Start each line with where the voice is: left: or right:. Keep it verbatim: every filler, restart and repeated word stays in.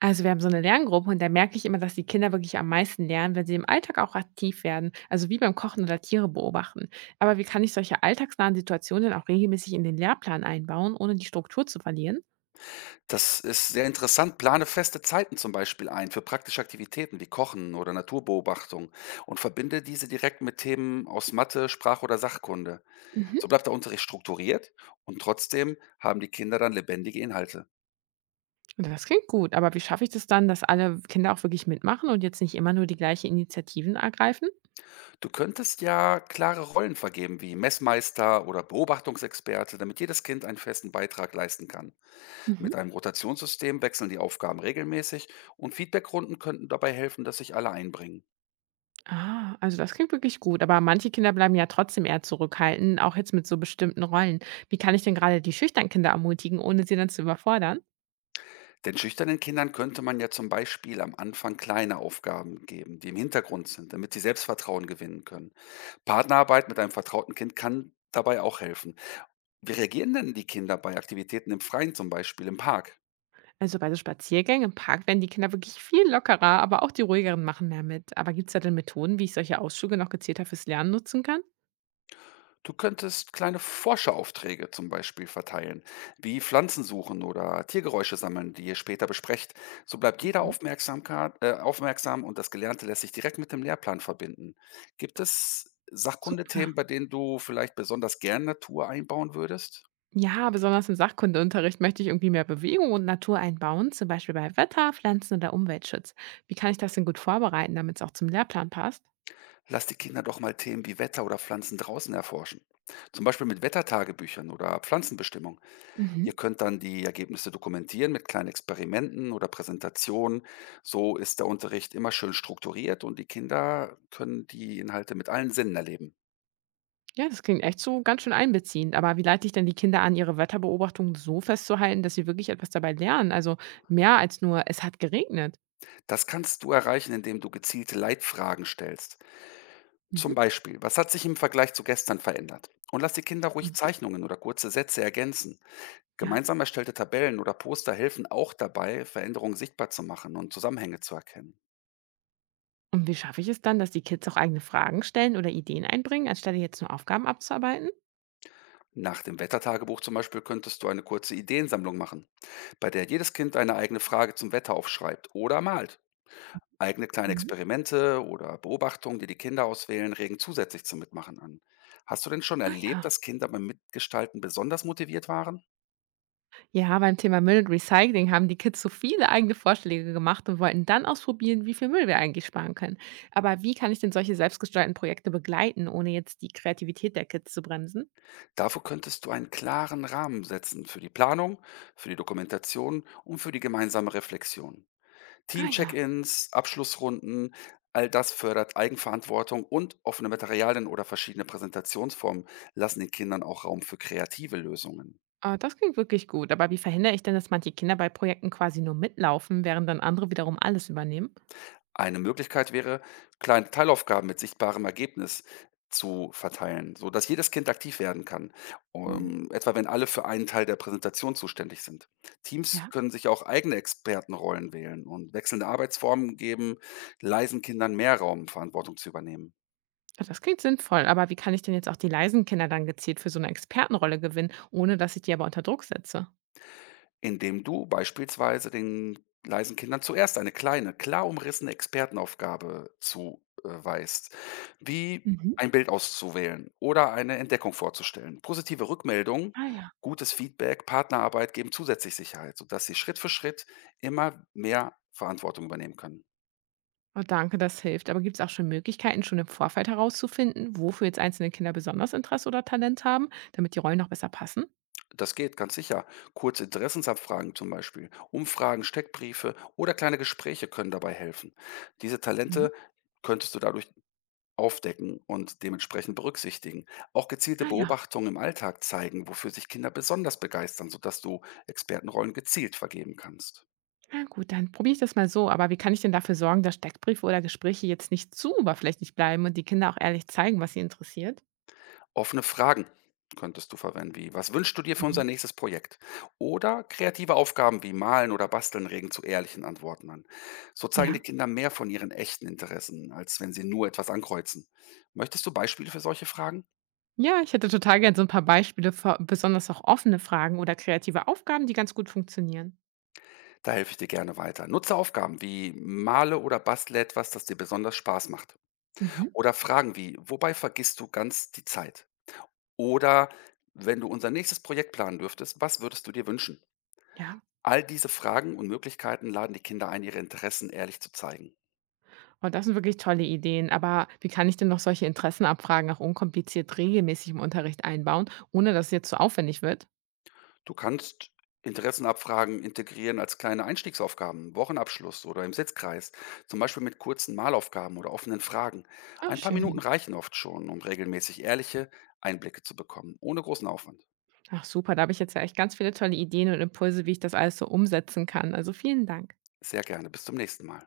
right: Also wir haben so eine Lerngruppe und da merke ich immer, dass die Kinder wirklich am meisten lernen, wenn sie im Alltag auch aktiv werden, also wie beim Kochen oder Tiere beobachten. Aber wie kann ich solche alltagsnahen Situationen denn auch regelmäßig in den Lehrplan einbauen, ohne die Struktur zu verlieren?
left: Das ist sehr interessant. Plane feste Zeiten zum Beispiel ein für praktische Aktivitäten wie Kochen oder Naturbeobachtung und verbinde diese direkt mit Themen aus Mathe, Sprach- oder Sachkunde.
right: Mhm.
left: So bleibt der Unterricht strukturiert und trotzdem haben die Kinder dann lebendige Inhalte.
right: Das klingt gut, aber wie schaffe ich das dann, dass alle Kinder auch wirklich mitmachen und jetzt nicht immer nur die gleichen Initiativen ergreifen?
left: Du könntest ja klare Rollen vergeben wie Messmeister oder Beobachtungsexperte, damit jedes Kind einen festen Beitrag leisten kann.
right: Mhm.
left: Mit einem Rotationssystem wechseln die Aufgaben regelmäßig und Feedbackrunden könnten dabei helfen, dass sich alle einbringen.
right: Ah, also das klingt wirklich gut, aber manche Kinder bleiben ja trotzdem eher zurückhaltend, auch jetzt mit so bestimmten Rollen. Wie kann ich denn gerade die schüchternen Kinder ermutigen, ohne sie dann zu überfordern?
left: Den schüchternen Kindern könnte man ja zum Beispiel am Anfang kleine Aufgaben geben, die im Hintergrund sind, damit sie Selbstvertrauen gewinnen können. Partnerarbeit mit einem vertrauten Kind kann dabei auch helfen. Wie reagieren denn die Kinder bei Aktivitäten im Freien, zum Beispiel im Park?
right: Also bei so Spaziergängen im Park werden die Kinder wirklich viel lockerer, aber auch die ruhigeren machen mehr mit. Aber gibt es da denn Methoden, wie ich solche Ausflüge noch gezielter fürs Lernen nutzen kann?
left: Du könntest kleine Forscheraufträge zum Beispiel verteilen, wie Pflanzen suchen oder Tiergeräusche sammeln, die ihr später besprecht. So bleibt jeder
right: Mhm.
left: Aufmerksamkeit, äh, aufmerksam und das Gelernte lässt sich direkt mit dem Lehrplan verbinden. Gibt es
right: Super.
left: Sachkundethemen, bei denen du vielleicht besonders gern Natur einbauen würdest?
right: Ja, besonders im Sachkundeunterricht möchte ich irgendwie mehr Bewegung und Natur einbauen, zum Beispiel bei Wetter, Pflanzen oder Umweltschutz. Wie kann ich das denn gut vorbereiten, damit es auch zum Lehrplan passt?
left: Lass die Kinder doch mal Themen wie Wetter oder Pflanzen draußen erforschen. Zum Beispiel mit Wettertagebüchern oder Pflanzenbestimmung.
right: Mhm.
left: Ihr könnt dann die Ergebnisse dokumentieren mit kleinen Experimenten oder Präsentationen. So ist der Unterricht immer schön strukturiert und die Kinder können die Inhalte mit allen Sinnen erleben.
right: Ja, das klingt echt so ganz schön einbeziehend. Aber wie leite ich denn die Kinder an, ihre Wetterbeobachtungen so festzuhalten, dass sie wirklich etwas dabei lernen? Also mehr als nur, es hat geregnet.
left: Das kannst du erreichen, indem du gezielte Leitfragen stellst.
right: Mhm.
left: Zum Beispiel, was hat sich im Vergleich zu gestern verändert? Und lass die Kinder ruhig
right: Mhm.
left: Zeichnungen oder kurze Sätze ergänzen.
right: Ja.
left: Gemeinsam erstellte Tabellen oder Poster helfen auch dabei, Veränderungen sichtbar zu machen und Zusammenhänge zu erkennen.
right: Und wie schaffe ich es dann, dass die Kids auch eigene Fragen stellen oder Ideen einbringen, anstatt jetzt nur Aufgaben abzuarbeiten?
left: Nach dem Wettertagebuch zum Beispiel könntest du eine kurze Ideensammlung machen, bei der jedes Kind eine eigene Frage zum Wetter aufschreibt oder malt. Eigene kleine
right: Mhm.
left: Experimente oder Beobachtungen, die die Kinder auswählen, regen zusätzlich zum Mitmachen an. Hast du denn schon
right: Ah
left: erlebt,
right: ja.
left: dass Kinder beim Mitgestalten besonders motiviert waren?
right: Ja, beim Thema Müll und Recycling haben die Kids so viele eigene Vorschläge gemacht und wollten dann ausprobieren, wie viel Müll wir eigentlich sparen können. Aber wie kann ich denn solche selbstgesteuerten Projekte begleiten, ohne jetzt die Kreativität der Kids zu bremsen?
left: Dafür könntest du einen klaren Rahmen setzen für die Planung, für die Dokumentation und für die gemeinsame Reflexion.
right: Ah ja.
left: Team-Check-ins, Abschlussrunden, all das fördert Eigenverantwortung, und offene Materialien oder verschiedene Präsentationsformen lassen den Kindern auch Raum für kreative Lösungen.
right: Ah, das klingt wirklich gut. Aber wie verhindere ich denn, dass manche Kinder bei Projekten quasi nur mitlaufen, während dann andere wiederum alles übernehmen?
left: Eine Möglichkeit wäre, kleine Teilaufgaben mit sichtbarem Ergebnis zu verteilen, so dass jedes Kind aktiv werden kann,
right: Mhm.
left: ähm, etwa wenn alle für einen Teil der Präsentation zuständig sind. Teams
right: Ja.
left: können sich auch eigene Expertenrollen wählen, und wechselnde Arbeitsformen geben leisen Kindern mehr Raum, Verantwortung zu übernehmen.
right: Also, das klingt sinnvoll, aber wie kann ich denn jetzt auch die leisen Kinder dann gezielt für so eine Expertenrolle gewinnen, ohne dass ich die aber unter Druck setze?
left: Indem du beispielsweise den leisen Kindern zuerst eine kleine, klar umrissene Expertenaufgabe zuweist, wie
right: Mhm.
left: ein Bild auszuwählen oder eine Entdeckung vorzustellen. Positive Rückmeldungen,
right: Ah ja.
left: gutes Feedback, Partnerarbeit geben zusätzlich Sicherheit, sodass sie Schritt für Schritt immer mehr Verantwortung übernehmen können.
right: Oh, danke, das hilft. Aber gibt es auch schon Möglichkeiten, schon im Vorfeld herauszufinden, wofür jetzt einzelne Kinder besonders Interesse oder Talent haben, damit die Rollen noch besser passen?
left: Das geht ganz sicher. Kurze Interessensabfragen zum Beispiel, Umfragen, Steckbriefe oder kleine Gespräche können dabei helfen. Diese
right: Mhm.
left: Talente könntest du dadurch aufdecken und dementsprechend berücksichtigen. Auch gezielte
right: Ah ja.
left: Beobachtungen im Alltag zeigen, wofür sich Kinder besonders begeistern, sodass du Expertenrollen gezielt vergeben kannst.
right: Na gut, dann probiere ich das mal so. Aber wie kann ich denn dafür sorgen, dass Steckbriefe oder Gespräche jetzt nicht zu oberflächlich bleiben und die Kinder auch ehrlich zeigen, was sie interessiert?
left: Offene Fragen könntest du verwenden, wie was wünschst du dir für unser
right: Mhm.
left: nächstes Projekt? Oder kreative Aufgaben wie Malen oder Basteln regen zu ehrlichen Antworten an. So zeigen die
right: Ja.
left: Kinder mehr von ihren echten Interessen, als wenn sie nur etwas ankreuzen. Möchtest du Beispiele für solche Fragen?
right: Ja, ich hätte total gern so ein paar Beispiele für besonders auch offene Fragen oder kreative Aufgaben, die ganz gut funktionieren.
left: Da helfe ich dir gerne weiter. Nutze Aufgaben wie Male oder bastle etwas, das dir besonders Spaß macht.
right: Mhm,
left: Oder Fragen wie: „Wobei vergisst du ganz die Zeit?“ Oder: „Wenn du unser nächstes Projekt planen dürftest, was würdest du dir wünschen?“
right: ja.
left: All diese Fragen und Möglichkeiten laden die Kinder ein, ihre Interessen ehrlich zu zeigen.
right: Und das sind wirklich tolle Ideen. Aber wie kann ich denn noch solche Interessenabfragen auch unkompliziert regelmäßig im Unterricht einbauen, ohne dass es jetzt so aufwendig wird?
left: Du kannst Interessenabfragen integrieren als kleine Einstiegsaufgaben, Wochenabschluss oder im Sitzkreis, zum Beispiel mit kurzen Malaufgaben oder offenen Fragen.
right: Ach
left: Ein paar Minuten
right: schön.
left: reichen oft schon, um regelmäßig ehrliche Einblicke zu bekommen, ohne großen Aufwand.
right: Ach super, da habe ich jetzt ja echt ganz viele tolle Ideen und Impulse, wie ich das alles so umsetzen kann. Also, vielen Dank.
left: Sehr gerne, bis zum nächsten Mal.